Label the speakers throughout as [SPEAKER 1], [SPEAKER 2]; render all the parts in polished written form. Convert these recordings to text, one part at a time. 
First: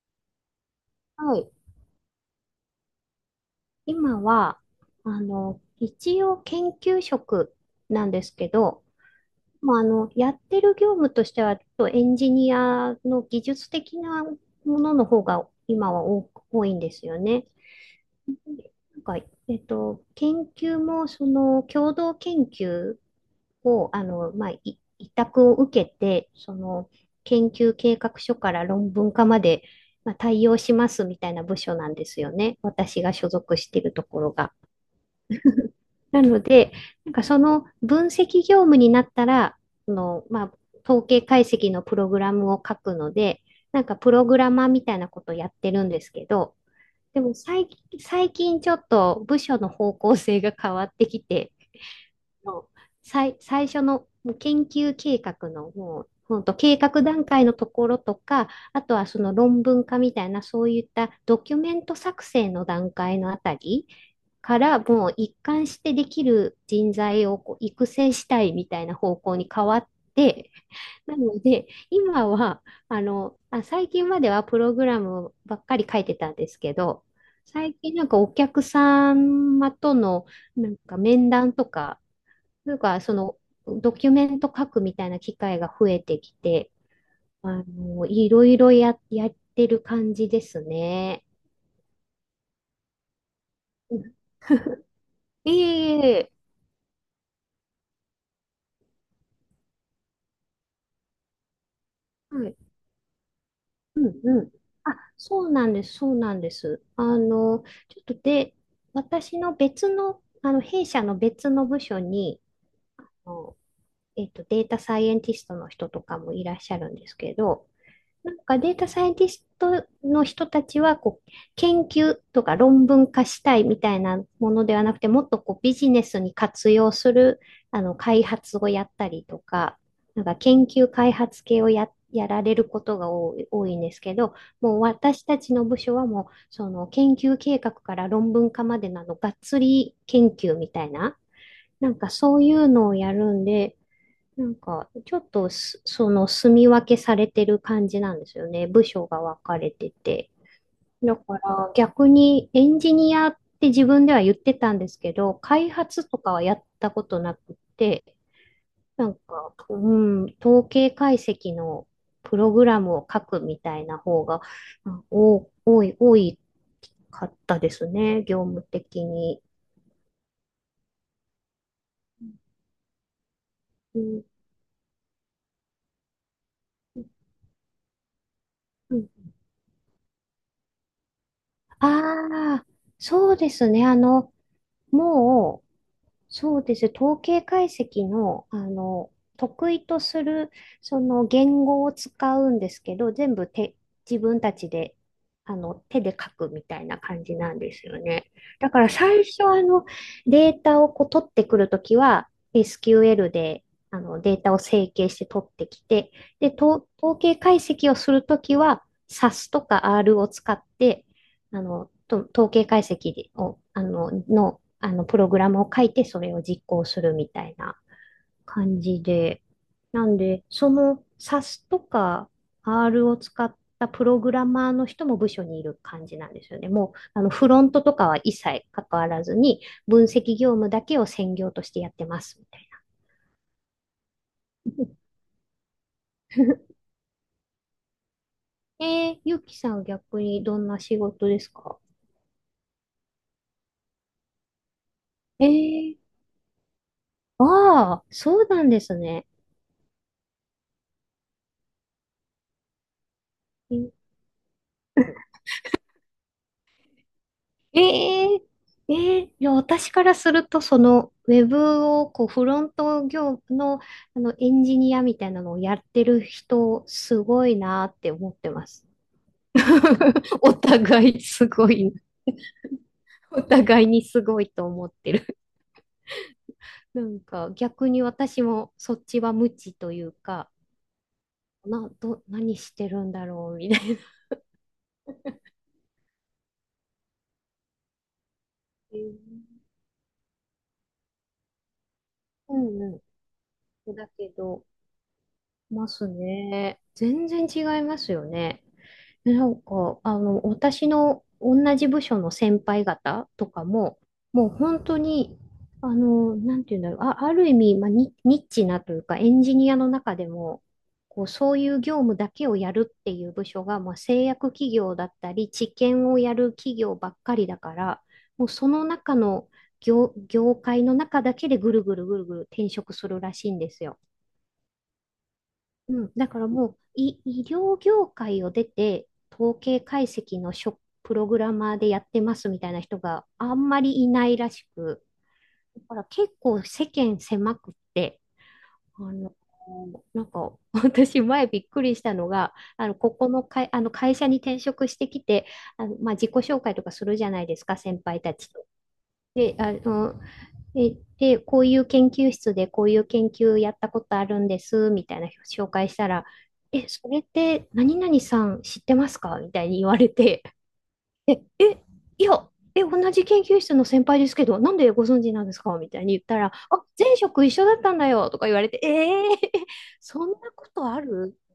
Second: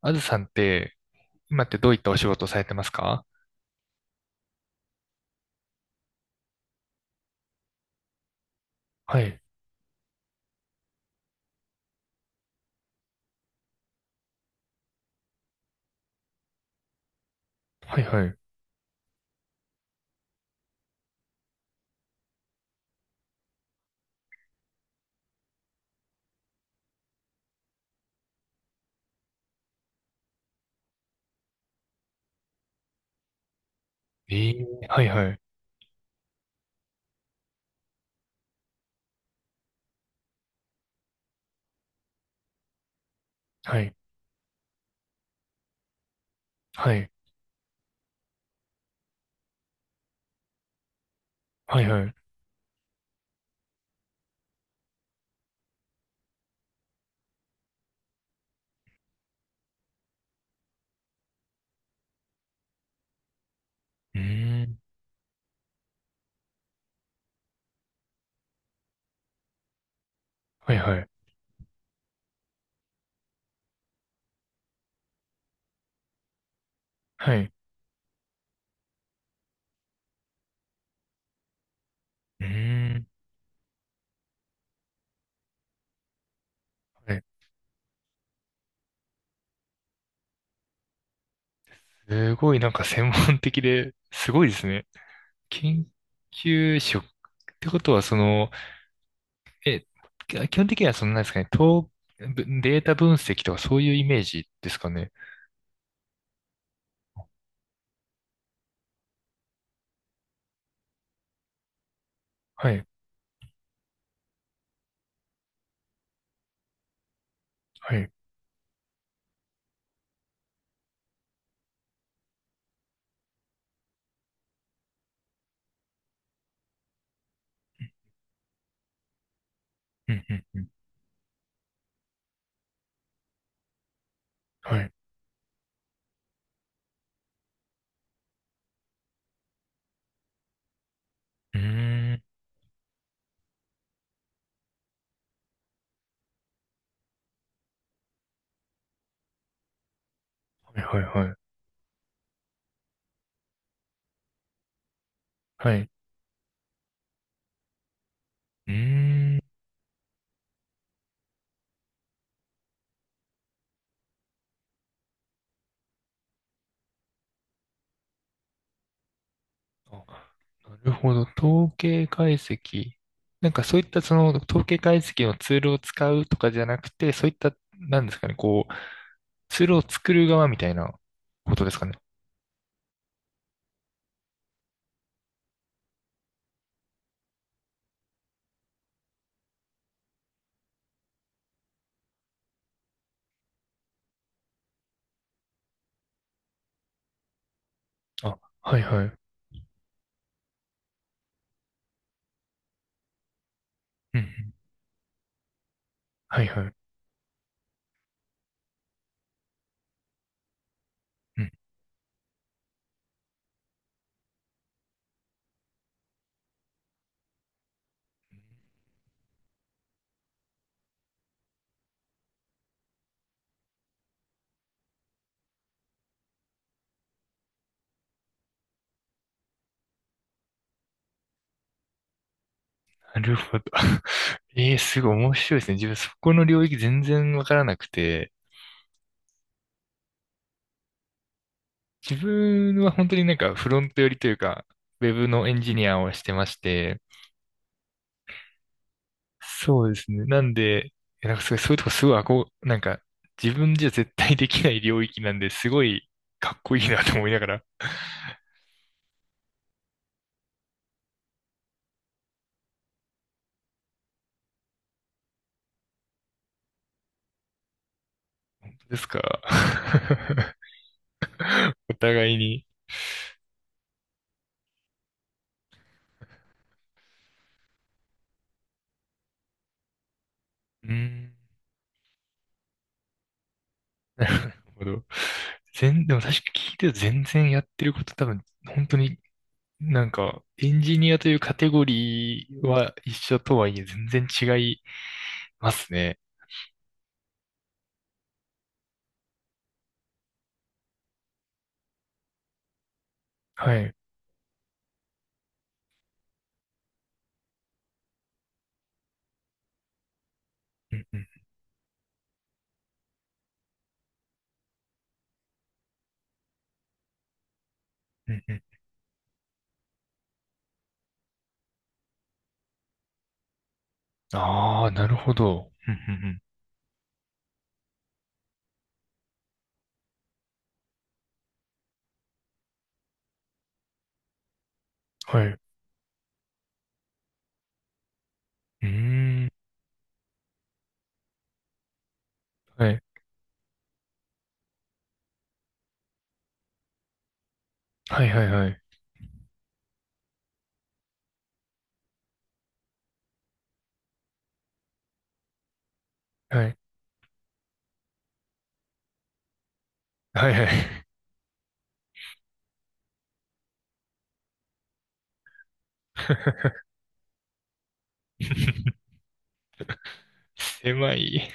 [SPEAKER 1] あずさんって、
[SPEAKER 2] はい。
[SPEAKER 1] 今ってどういったお仕事をされてますか？
[SPEAKER 2] 今は、一応研究職なんですけど、
[SPEAKER 1] はい、
[SPEAKER 2] まあ、やってる業務としては、ちょっとエンジニアの技術的なものの方が今は多いんですよね。
[SPEAKER 1] はい、はい。
[SPEAKER 2] なんか、研究も、その、共同研究を、まあ、委託を受けて、その、研究計画書から論文化まで、まあ、対応しますみたいな部署なんですよね。私が所属しているところ
[SPEAKER 1] え
[SPEAKER 2] が。
[SPEAKER 1] え、はい、はい、
[SPEAKER 2] なので、なんかその分析業務になったら、まあ、統計解析のプログラムを書くので、
[SPEAKER 1] は
[SPEAKER 2] なん
[SPEAKER 1] い、
[SPEAKER 2] かプログラマーみたいなことをやってるんですけど、
[SPEAKER 1] はい、
[SPEAKER 2] でも最近ちょっと部署の方向性が変わってきて、
[SPEAKER 1] はい、はい。う
[SPEAKER 2] もう最初のもう研究計画のもう、ほんと計画段階のところとか、あとはその論文化みたいな、そういったドキュメント作成の段階のあたり
[SPEAKER 1] ー
[SPEAKER 2] か
[SPEAKER 1] ん、
[SPEAKER 2] らもう一貫してできる人材をこう育成したいみたいな方向に変わって、
[SPEAKER 1] はい、はい、
[SPEAKER 2] なので今は最近まではプログラムばっかり書いてたんですけど、
[SPEAKER 1] はい。
[SPEAKER 2] 最近なんかお客様とのなんか面談とか、
[SPEAKER 1] う
[SPEAKER 2] なん
[SPEAKER 1] ー
[SPEAKER 2] か
[SPEAKER 1] ん、
[SPEAKER 2] そのドキュメント書くみたいな機会が増えてきて、
[SPEAKER 1] はい。
[SPEAKER 2] いろいろやってる感じですね。
[SPEAKER 1] すごいなんか専門的で、
[SPEAKER 2] うん。
[SPEAKER 1] すごいですね。
[SPEAKER 2] い
[SPEAKER 1] 研
[SPEAKER 2] えいえいえ。
[SPEAKER 1] 究職ってことは、その、え、基本的にはそのなんですかね、
[SPEAKER 2] はい。
[SPEAKER 1] データ分析とかそういう
[SPEAKER 2] う
[SPEAKER 1] イ
[SPEAKER 2] ん
[SPEAKER 1] メー
[SPEAKER 2] う
[SPEAKER 1] ジ
[SPEAKER 2] ん。
[SPEAKER 1] ですか
[SPEAKER 2] あ、
[SPEAKER 1] ね？
[SPEAKER 2] そうなんです、そうなんです。ちょっとで、私の別の、弊社の別の部署に、
[SPEAKER 1] はい、
[SPEAKER 2] あのデータサイエンティストの人とかもいらっしゃるんですけど、
[SPEAKER 1] はい。
[SPEAKER 2] なんかデータサイエンティストの人たちはこう研究とか論文化したいみたいなものではなくて、もっとこうビジネスに活用する開発をやったりとか、
[SPEAKER 1] う
[SPEAKER 2] な
[SPEAKER 1] ん、
[SPEAKER 2] ん
[SPEAKER 1] う
[SPEAKER 2] か
[SPEAKER 1] ん、う
[SPEAKER 2] 研
[SPEAKER 1] ん。
[SPEAKER 2] 究開発系をやられることが多いんですけど、
[SPEAKER 1] は
[SPEAKER 2] もう
[SPEAKER 1] い。
[SPEAKER 2] 私たちの部署はもうその研究計画から論文化までなのがっつり研究みたいな、
[SPEAKER 1] うー
[SPEAKER 2] なんか
[SPEAKER 1] ん、
[SPEAKER 2] そういうのをやるんで、なんか、ちょっとその、住み分けされてる感じなんですよね。部署が分かれてて。
[SPEAKER 1] はい、はい、
[SPEAKER 2] だ
[SPEAKER 1] はい。
[SPEAKER 2] から、逆にエンジニアって自分では言ってたんですけど、開
[SPEAKER 1] はい。
[SPEAKER 2] 発とかはやったことなくて、
[SPEAKER 1] う
[SPEAKER 2] なん
[SPEAKER 1] ーん。
[SPEAKER 2] か、統計解析のプログラムを書くみたいな方が、うんお、多いかったですね。業務的に。
[SPEAKER 1] あ、なるほど。統計解析。なんかそういっ
[SPEAKER 2] う
[SPEAKER 1] たそ
[SPEAKER 2] ん、
[SPEAKER 1] の統計解析のツールを使うとかじゃなくて、そういった、なんですかね、こう、
[SPEAKER 2] うん
[SPEAKER 1] ツールを作る側みたいなことですかね？
[SPEAKER 2] ああ、そうですね。もう、そうです。統計解析の、得意とする、その言語を使うんですけど、全部自分たちで、手で書くみたいな感じなんですよね。
[SPEAKER 1] あ、
[SPEAKER 2] だ
[SPEAKER 1] は
[SPEAKER 2] か
[SPEAKER 1] い
[SPEAKER 2] ら
[SPEAKER 1] はい。う
[SPEAKER 2] 最初、データをこう取ってくるときは、SQL で、
[SPEAKER 1] んうん。
[SPEAKER 2] データを整形して取ってきて、
[SPEAKER 1] はい
[SPEAKER 2] で、
[SPEAKER 1] はい。
[SPEAKER 2] 統計解析をするときは、SAS とか R を使って、
[SPEAKER 1] うん。
[SPEAKER 2] 統計解析を、あの、の、あの、プログラムを書いて、それを実行するみたいな感じで、なんで、その SAS とか R を使ったプログラマーの人も部署にいる感じなんですよね。もう、フロントとかは一切関わらずに、分析業務だけを専業としてやってます、みたい
[SPEAKER 1] なるほど。ええ、
[SPEAKER 2] な。
[SPEAKER 1] すごい面白いですね。自分そこの領域 全然わからなくて、
[SPEAKER 2] ゆきさんは逆にどんな仕事ですか？
[SPEAKER 1] 自分は本当になんかフロント寄りというか、ウェブの
[SPEAKER 2] え
[SPEAKER 1] エンジニ
[SPEAKER 2] ー、
[SPEAKER 1] アをしてまして、
[SPEAKER 2] ああ、そうなんですね。
[SPEAKER 1] そうですね。なんで、なんかすごい、そういうとこすごい憧れ、なんか自分じゃ
[SPEAKER 2] え
[SPEAKER 1] 絶対できない領域なんで、すごいかっこいいなと思いながら。
[SPEAKER 2] え えええいや、私からすると、その、ウェブを、こう、フロント業の、エンジニアみたいなのをやってる人、すごいなって思ってます。
[SPEAKER 1] ですか。
[SPEAKER 2] お 互いすごい、
[SPEAKER 1] お互いに。
[SPEAKER 2] お互いにすごいと思ってる。なんか、逆に私も、そっちは無知というか、
[SPEAKER 1] うーん、
[SPEAKER 2] 何してるんだろう、みたいな。
[SPEAKER 1] なるほど。でも確か聞いてると全然やってること多分、本当
[SPEAKER 2] えー
[SPEAKER 1] になんか、エンジニアというカテゴリ
[SPEAKER 2] う
[SPEAKER 1] ー
[SPEAKER 2] ん
[SPEAKER 1] は
[SPEAKER 2] う
[SPEAKER 1] 一緒とはいえ
[SPEAKER 2] ん。だ
[SPEAKER 1] 全然
[SPEAKER 2] け
[SPEAKER 1] 違
[SPEAKER 2] ど、
[SPEAKER 1] いま
[SPEAKER 2] ま
[SPEAKER 1] す
[SPEAKER 2] す
[SPEAKER 1] ね。
[SPEAKER 2] ね。全然違いますよね。なんか、私の同じ部署の先輩方とか
[SPEAKER 1] はい。
[SPEAKER 2] も、もう本当に、なんていうんだろう、あ、ある意味、まあ、ニッチなというか、エンジニアの中でも、
[SPEAKER 1] うんう
[SPEAKER 2] こ
[SPEAKER 1] ん
[SPEAKER 2] う、そういう業務だけをやるっていう部署が、まあ、製薬企業だったり、治験をやる企業ばっかりだから、
[SPEAKER 1] うん
[SPEAKER 2] もう
[SPEAKER 1] うん。
[SPEAKER 2] その中の業界の中だけでぐるぐるぐるぐる転職するらしいんですよ。
[SPEAKER 1] ああ、なるほど。うんう
[SPEAKER 2] うん、だか
[SPEAKER 1] ん
[SPEAKER 2] らもう医療業界を出て、統計解析のプログラマーでやってますみたいな人があんまりいないらしく、
[SPEAKER 1] うん。はい。う
[SPEAKER 2] だから結構世間狭くって、
[SPEAKER 1] ー
[SPEAKER 2] あの、
[SPEAKER 1] ん。
[SPEAKER 2] なんか 私前びっくりしたのが、
[SPEAKER 1] はい
[SPEAKER 2] ここの会、あの会社に転職してきて、まあ、自己紹介とかするじゃないですか、先輩
[SPEAKER 1] はい
[SPEAKER 2] た
[SPEAKER 1] はい
[SPEAKER 2] ちと。
[SPEAKER 1] はい。
[SPEAKER 2] で、こういう研究室でこういう研究やったことあるんです、みたいな紹介したら、
[SPEAKER 1] はい。
[SPEAKER 2] え、それって何々さん知ってますかみたいに言われて、
[SPEAKER 1] はいはい。
[SPEAKER 2] え、え、いや、同じ研究室の先輩ですけど、なんでご存知なんですかみたいに言ったら、あ、前職一緒だったんだよとか言われて、そんなことあ
[SPEAKER 1] 狭
[SPEAKER 2] る？
[SPEAKER 1] い。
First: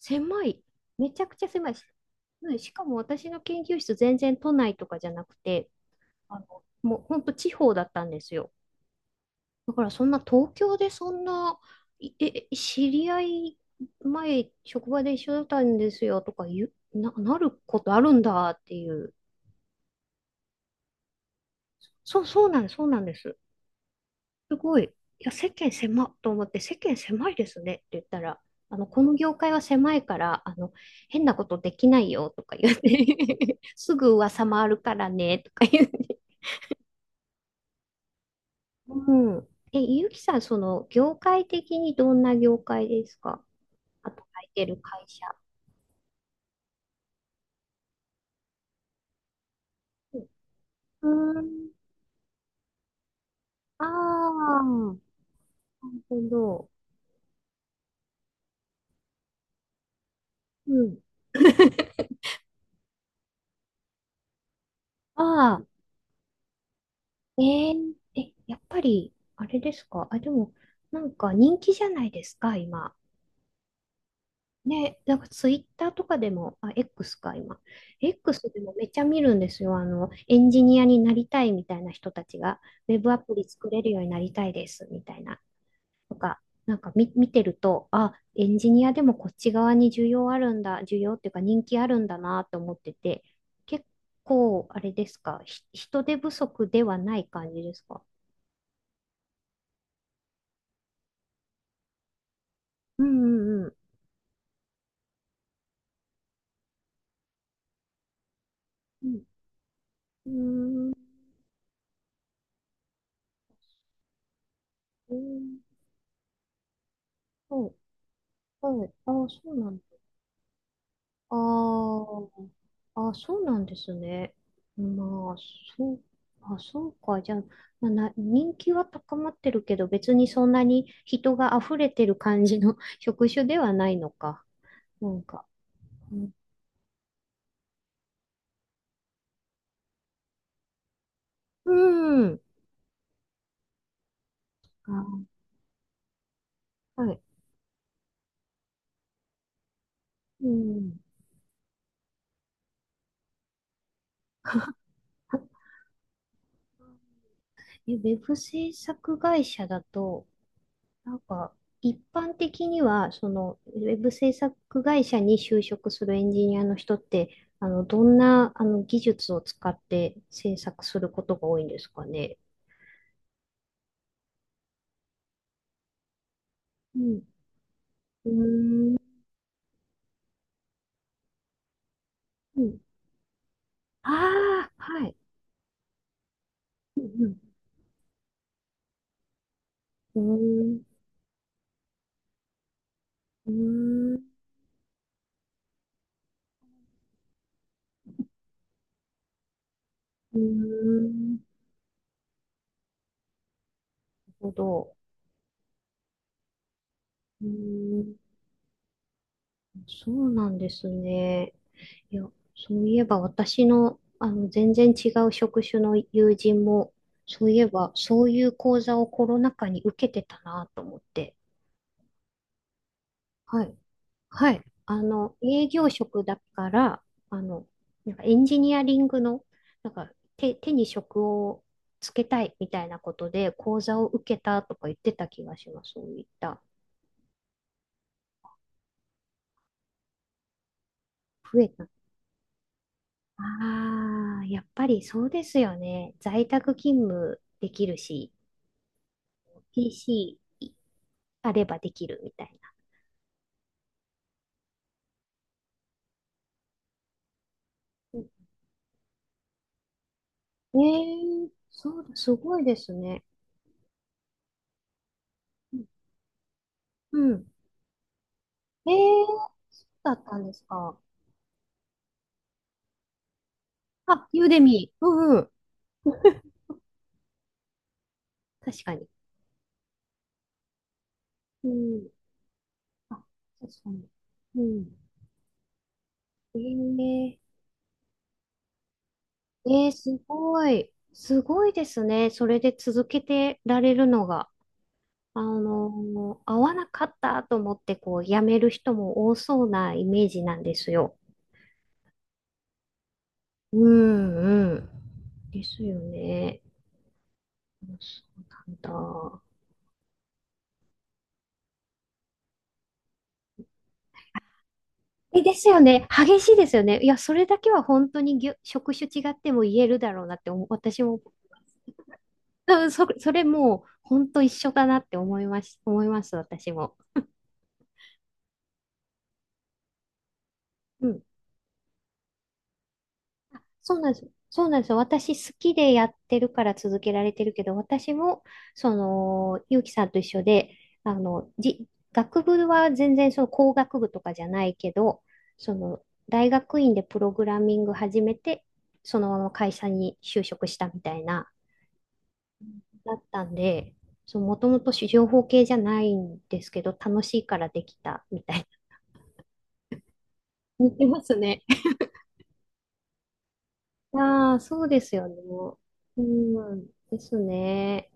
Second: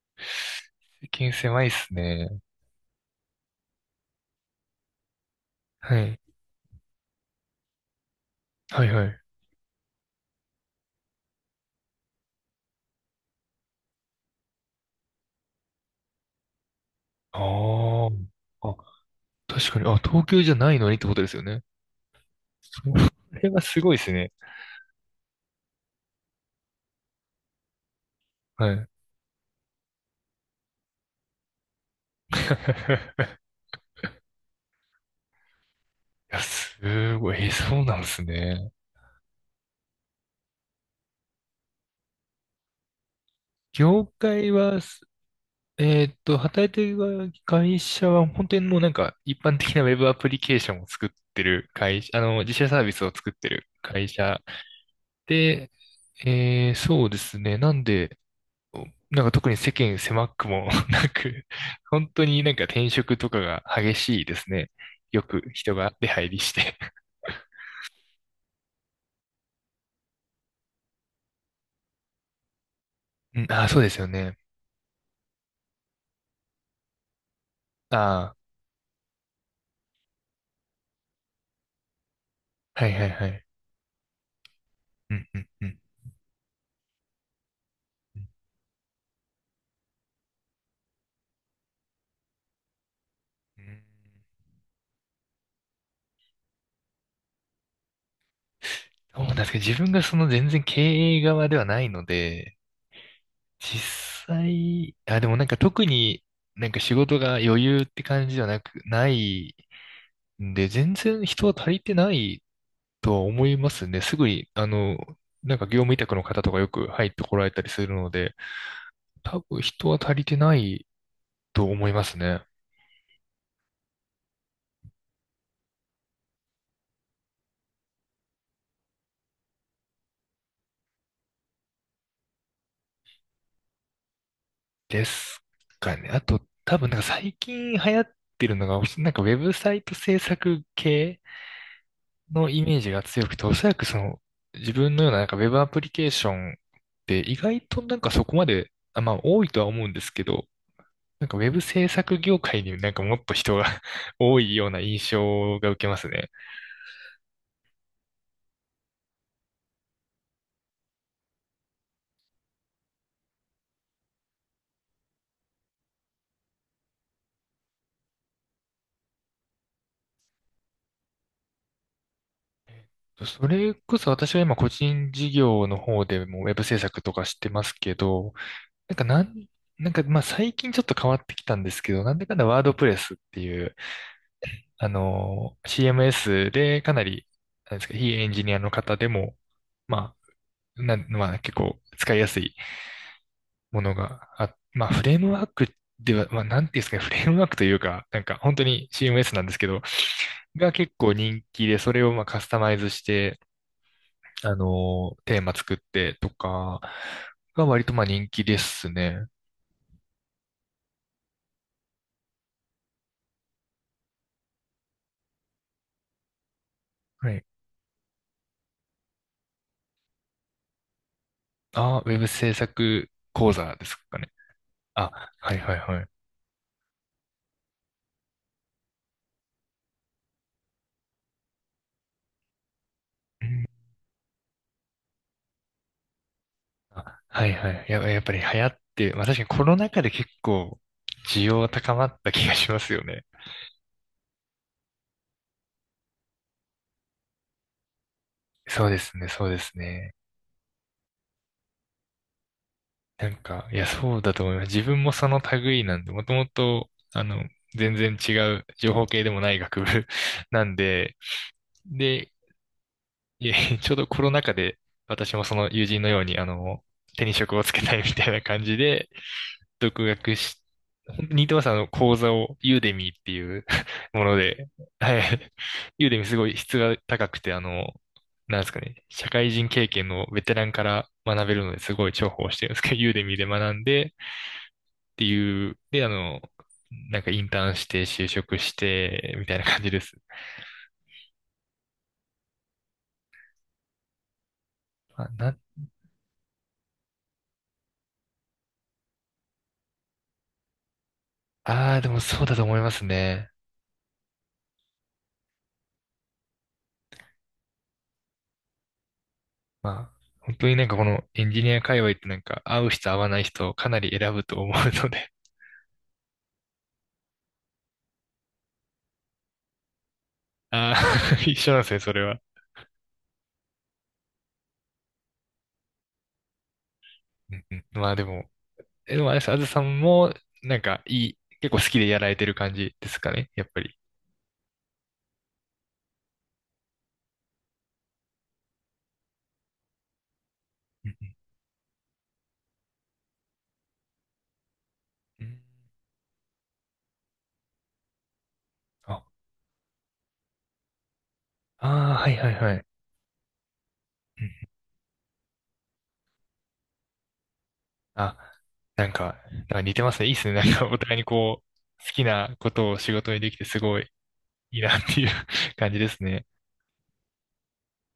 [SPEAKER 2] 狭い。
[SPEAKER 1] 世
[SPEAKER 2] めちゃ
[SPEAKER 1] 間
[SPEAKER 2] くちゃ
[SPEAKER 1] 狭いっ
[SPEAKER 2] 狭いし。
[SPEAKER 1] すね。
[SPEAKER 2] うん。しかも私の研究室全然都内とかじゃなくて、
[SPEAKER 1] はい。
[SPEAKER 2] もう本当地方だったんですよ。
[SPEAKER 1] はいはい。
[SPEAKER 2] だからそんな東京でそんな、いえ、え知り合い前、職場で一緒だったんですよとか言う、なることあ
[SPEAKER 1] あ
[SPEAKER 2] るんだっ
[SPEAKER 1] あ。あ、
[SPEAKER 2] ていう。
[SPEAKER 1] 確かに。あ、東京じゃないのにってことですよね。
[SPEAKER 2] そうなんです、
[SPEAKER 1] そ
[SPEAKER 2] そうなんです。
[SPEAKER 1] れはすごいですね。
[SPEAKER 2] すごい。いや、世間狭っと思って、世間狭いですねって言ったら、
[SPEAKER 1] はい。
[SPEAKER 2] この業界は狭いから、変なことできないよとか言って
[SPEAKER 1] い
[SPEAKER 2] すぐ噂回るからねとか言って。
[SPEAKER 1] や、すごい。そうなんですね。
[SPEAKER 2] うん。え、ゆきさん、その、業界的にどんな業界ですか？
[SPEAKER 1] 業
[SPEAKER 2] 働い
[SPEAKER 1] 界
[SPEAKER 2] てる
[SPEAKER 1] はす、
[SPEAKER 2] 会社。
[SPEAKER 1] えーっと、働いてる会社は本当にもうなんか一般的なウェブアプリケーションを
[SPEAKER 2] う
[SPEAKER 1] 作っ
[SPEAKER 2] ー
[SPEAKER 1] て
[SPEAKER 2] ん。
[SPEAKER 1] る会社、あの、自社サービスを作ってる
[SPEAKER 2] あ
[SPEAKER 1] 会社
[SPEAKER 2] あ、な
[SPEAKER 1] で、
[SPEAKER 2] るほ
[SPEAKER 1] え
[SPEAKER 2] ど。
[SPEAKER 1] え、そうですね。なんで、なんか特に世間狭くも
[SPEAKER 2] う ん。
[SPEAKER 1] なく、本当になんか転職とかが激しいですね。よく
[SPEAKER 2] あ
[SPEAKER 1] 人が出入りして
[SPEAKER 2] やっぱり、あれですか？あ、でも、なんか人気じゃないですか、今？
[SPEAKER 1] うん、ああ、そうですよね。
[SPEAKER 2] ね、なんかツイッターとかでも、あ、X か、今。
[SPEAKER 1] あ
[SPEAKER 2] X でもめっちゃ見るんですよ。エンジニアになりたいみたいな人たちが、
[SPEAKER 1] あ、はい
[SPEAKER 2] ウェ
[SPEAKER 1] はい
[SPEAKER 2] ブア
[SPEAKER 1] は
[SPEAKER 2] プ
[SPEAKER 1] い。
[SPEAKER 2] リ作れるようになりたいです、み
[SPEAKER 1] う
[SPEAKER 2] たい
[SPEAKER 1] ん、う
[SPEAKER 2] な。
[SPEAKER 1] ん、うん。
[SPEAKER 2] とか、なんか見てると、あ、
[SPEAKER 1] うん
[SPEAKER 2] エンジニアでもこっち側に需要あるんだ、需要っていうか人気あるんだなと思ってて、
[SPEAKER 1] うん、
[SPEAKER 2] 結構、あれですか、人手不足ではない感じですか？
[SPEAKER 1] そうなんですけど、自分がその全然経営側ではないので、
[SPEAKER 2] うんうん
[SPEAKER 1] 実際、あ、でもなんか特になんか仕事が余裕って感じじゃなく、
[SPEAKER 2] う
[SPEAKER 1] な
[SPEAKER 2] ん。
[SPEAKER 1] い
[SPEAKER 2] う
[SPEAKER 1] んで、全
[SPEAKER 2] ん。
[SPEAKER 1] 然人は足りてないとは思いますね。すぐに、あの、
[SPEAKER 2] うー
[SPEAKER 1] なん
[SPEAKER 2] ん。
[SPEAKER 1] か業務委託の方とかよく入ってこられた
[SPEAKER 2] そ
[SPEAKER 1] り
[SPEAKER 2] う、
[SPEAKER 1] するので、
[SPEAKER 2] そう、あ、
[SPEAKER 1] 多
[SPEAKER 2] そう
[SPEAKER 1] 分
[SPEAKER 2] なんだ。
[SPEAKER 1] 人は足りてないと思いま
[SPEAKER 2] あ
[SPEAKER 1] すね。
[SPEAKER 2] あ、あ、そうなんですね。まあ、そう、あ、そうか。じゃあ、まあ、人気は高まってるけど、別にそんなに人が溢れてる感じの 職種ではないのか。
[SPEAKER 1] で
[SPEAKER 2] なん
[SPEAKER 1] す
[SPEAKER 2] か。
[SPEAKER 1] かね。あと、多分なんか最近流行ってるのが、なんかウェブサイト制作系
[SPEAKER 2] うん。
[SPEAKER 1] のイメージが強くて、おそらくその自分のようななん
[SPEAKER 2] あ、
[SPEAKER 1] かウェブアプリケーションっ
[SPEAKER 2] は
[SPEAKER 1] て
[SPEAKER 2] い。
[SPEAKER 1] 意外となんかそこまで、あ、まあ多いとは思うんですけど、
[SPEAKER 2] うん。
[SPEAKER 1] なんかウェブ制作業界になんかもっと人が 多いような印
[SPEAKER 2] あ
[SPEAKER 1] 象が受けますね。
[SPEAKER 2] ウェブ制作会社だと、なんか、一般的には、その、ウェブ制作会社に就職するエンジニアの人って、どんな、技術を使って制作することが多いんですかね？
[SPEAKER 1] それこそ私は今個人事業の方でもウェブ制
[SPEAKER 2] う
[SPEAKER 1] 作と
[SPEAKER 2] ん。
[SPEAKER 1] かしてますけ
[SPEAKER 2] う
[SPEAKER 1] ど、なん
[SPEAKER 2] ー
[SPEAKER 1] かなん、なんかまあ最近ちょっと変わってきたんですけど、なんだかんだワードプ
[SPEAKER 2] ん。
[SPEAKER 1] レスっていう、
[SPEAKER 2] ああ、
[SPEAKER 1] あ
[SPEAKER 2] はい。
[SPEAKER 1] の、CMS でか
[SPEAKER 2] う
[SPEAKER 1] なり、
[SPEAKER 2] ん
[SPEAKER 1] なんですか、非エンジニアの方でも、ま
[SPEAKER 2] うん。
[SPEAKER 1] まあ結構使いやすい
[SPEAKER 2] うー
[SPEAKER 1] もの
[SPEAKER 2] ん。うー
[SPEAKER 1] が
[SPEAKER 2] ん。
[SPEAKER 1] あ、まあフレームワークでは、まあなんていうんですかね、フレームワークというか、なんか本当に CMS なんですけど、
[SPEAKER 2] うー
[SPEAKER 1] が結構
[SPEAKER 2] ん。なる
[SPEAKER 1] 人気で、それをまあカスタマイズして、
[SPEAKER 2] ほ
[SPEAKER 1] あ
[SPEAKER 2] ど。
[SPEAKER 1] の、テーマ作ってとか
[SPEAKER 2] う
[SPEAKER 1] が割とま
[SPEAKER 2] ー
[SPEAKER 1] あ
[SPEAKER 2] ん。
[SPEAKER 1] 人気ですね。
[SPEAKER 2] そうなんですね。いや、そういえば私の、全然違う職種の友人も、
[SPEAKER 1] はい。
[SPEAKER 2] そういえば、そういう講座をコロナ禍に受けてたなと思って。
[SPEAKER 1] あ、ウェブ制作講
[SPEAKER 2] は
[SPEAKER 1] 座
[SPEAKER 2] い。
[SPEAKER 1] ですかね？
[SPEAKER 2] はい。
[SPEAKER 1] あ、はい
[SPEAKER 2] 営
[SPEAKER 1] はい
[SPEAKER 2] 業
[SPEAKER 1] はい。
[SPEAKER 2] 職だから、あの、なんかエンジニアリングの、なんか手に職をつけたいみたいなこと
[SPEAKER 1] う
[SPEAKER 2] で
[SPEAKER 1] ん、
[SPEAKER 2] 講座を受けたとか言ってた気がします。そういった。
[SPEAKER 1] あ、はいはい。やっぱり流行って、まあ確かにコロナ禍で結構需要
[SPEAKER 2] 増
[SPEAKER 1] が
[SPEAKER 2] えた。
[SPEAKER 1] 高まった気がしますよね。
[SPEAKER 2] ああ、やっぱりそうですよね。在宅勤務できるし、
[SPEAKER 1] そうですね、そうですね。
[SPEAKER 2] PC あればできるみたい
[SPEAKER 1] なんか、いや、そうだと思います。自分もその類なんで、もともと、あの、全然
[SPEAKER 2] な。う
[SPEAKER 1] 違
[SPEAKER 2] ん。
[SPEAKER 1] う情報系でもない学部 なん
[SPEAKER 2] え
[SPEAKER 1] で、
[SPEAKER 2] え、そうだ、
[SPEAKER 1] で、
[SPEAKER 2] すごいですね。
[SPEAKER 1] いえ、ちょうどコロナ禍で、私もその友人のように、あの、
[SPEAKER 2] う
[SPEAKER 1] 手に
[SPEAKER 2] ん。
[SPEAKER 1] 職をつけたいみたいな感じ
[SPEAKER 2] え
[SPEAKER 1] で、
[SPEAKER 2] え、
[SPEAKER 1] 独
[SPEAKER 2] だっ
[SPEAKER 1] 学
[SPEAKER 2] たんで
[SPEAKER 1] し、
[SPEAKER 2] すか？
[SPEAKER 1] 本当に似てます、あの、講座を、ユーデミーっていう も
[SPEAKER 2] あ、
[SPEAKER 1] の
[SPEAKER 2] ユーデ
[SPEAKER 1] で、
[SPEAKER 2] ミー。う
[SPEAKER 1] は
[SPEAKER 2] んうん。
[SPEAKER 1] い。ユーデミーすごい質が高くて、あの、なんですか
[SPEAKER 2] 確か
[SPEAKER 1] ね、
[SPEAKER 2] に。
[SPEAKER 1] 社会人経験のベテランから学べる
[SPEAKER 2] う
[SPEAKER 1] のですご
[SPEAKER 2] ん。
[SPEAKER 1] い重宝してるんですけど、ユー
[SPEAKER 2] あ、
[SPEAKER 1] デミーで学
[SPEAKER 2] 確
[SPEAKER 1] ん
[SPEAKER 2] か
[SPEAKER 1] で
[SPEAKER 2] に。
[SPEAKER 1] っ
[SPEAKER 2] うん。
[SPEAKER 1] ていう、で、あの、なんかイン
[SPEAKER 2] ええ
[SPEAKER 1] ターンして就職して、みたいな感
[SPEAKER 2] え
[SPEAKER 1] じ
[SPEAKER 2] え、
[SPEAKER 1] です。
[SPEAKER 2] すごい。すごいですね。それで続けてられるのが。
[SPEAKER 1] あ、な、
[SPEAKER 2] 合わなかったと思ってこう辞める人も多そうなイメージなんですよ。
[SPEAKER 1] ああ、でもそうだと思いますね。
[SPEAKER 2] うんうん。ですよね。そうなんだ。
[SPEAKER 1] まあ、本当になんかこのエンジニア界隈ってなんか合う人合わない人をかなり選ぶと思うので。
[SPEAKER 2] え、ですよね。激しいですよね。いや、それだけは本当に職種違っても言えるだろうなって思う、
[SPEAKER 1] あ
[SPEAKER 2] 私も、
[SPEAKER 1] あ、一緒なんですね、それは。
[SPEAKER 2] うん、それもう本当一緒だなって思います、思います、私も。
[SPEAKER 1] うんうん、まあでも、でもあれです、あずさんもなんか
[SPEAKER 2] うん、
[SPEAKER 1] いい、結構好きでやられてる感じですかね、やっぱ
[SPEAKER 2] そ
[SPEAKER 1] り？
[SPEAKER 2] うなんです。そうなんですよ。私好きでやってるから続けられてるけど、私も、その、ゆうきさんと一緒で、
[SPEAKER 1] う
[SPEAKER 2] あ
[SPEAKER 1] ん
[SPEAKER 2] の、じ、学部は全然その工学部とかじゃないけど、
[SPEAKER 1] うんうん、
[SPEAKER 2] その、大学院でプログラミング始めて、そ
[SPEAKER 1] あ
[SPEAKER 2] のまま会社に就職したみたいな、
[SPEAKER 1] あー、はいはいはい。
[SPEAKER 2] だったんで、そう、
[SPEAKER 1] う
[SPEAKER 2] も
[SPEAKER 1] ん、
[SPEAKER 2] ともと情報系じゃないんですけど、楽しいからできた
[SPEAKER 1] あ、
[SPEAKER 2] みたいな。
[SPEAKER 1] なんか、なんか似てますね。いいっすね。なんか
[SPEAKER 2] 似
[SPEAKER 1] お
[SPEAKER 2] て
[SPEAKER 1] 互い
[SPEAKER 2] ま
[SPEAKER 1] に
[SPEAKER 2] す
[SPEAKER 1] こ
[SPEAKER 2] ね。
[SPEAKER 1] う、好きなことを仕事にできてすごい
[SPEAKER 2] ああ、
[SPEAKER 1] いい
[SPEAKER 2] そう
[SPEAKER 1] な
[SPEAKER 2] で
[SPEAKER 1] っ
[SPEAKER 2] す
[SPEAKER 1] てい
[SPEAKER 2] よ
[SPEAKER 1] う
[SPEAKER 2] ね。
[SPEAKER 1] 感じで
[SPEAKER 2] う
[SPEAKER 1] すね。
[SPEAKER 2] ん、ですね。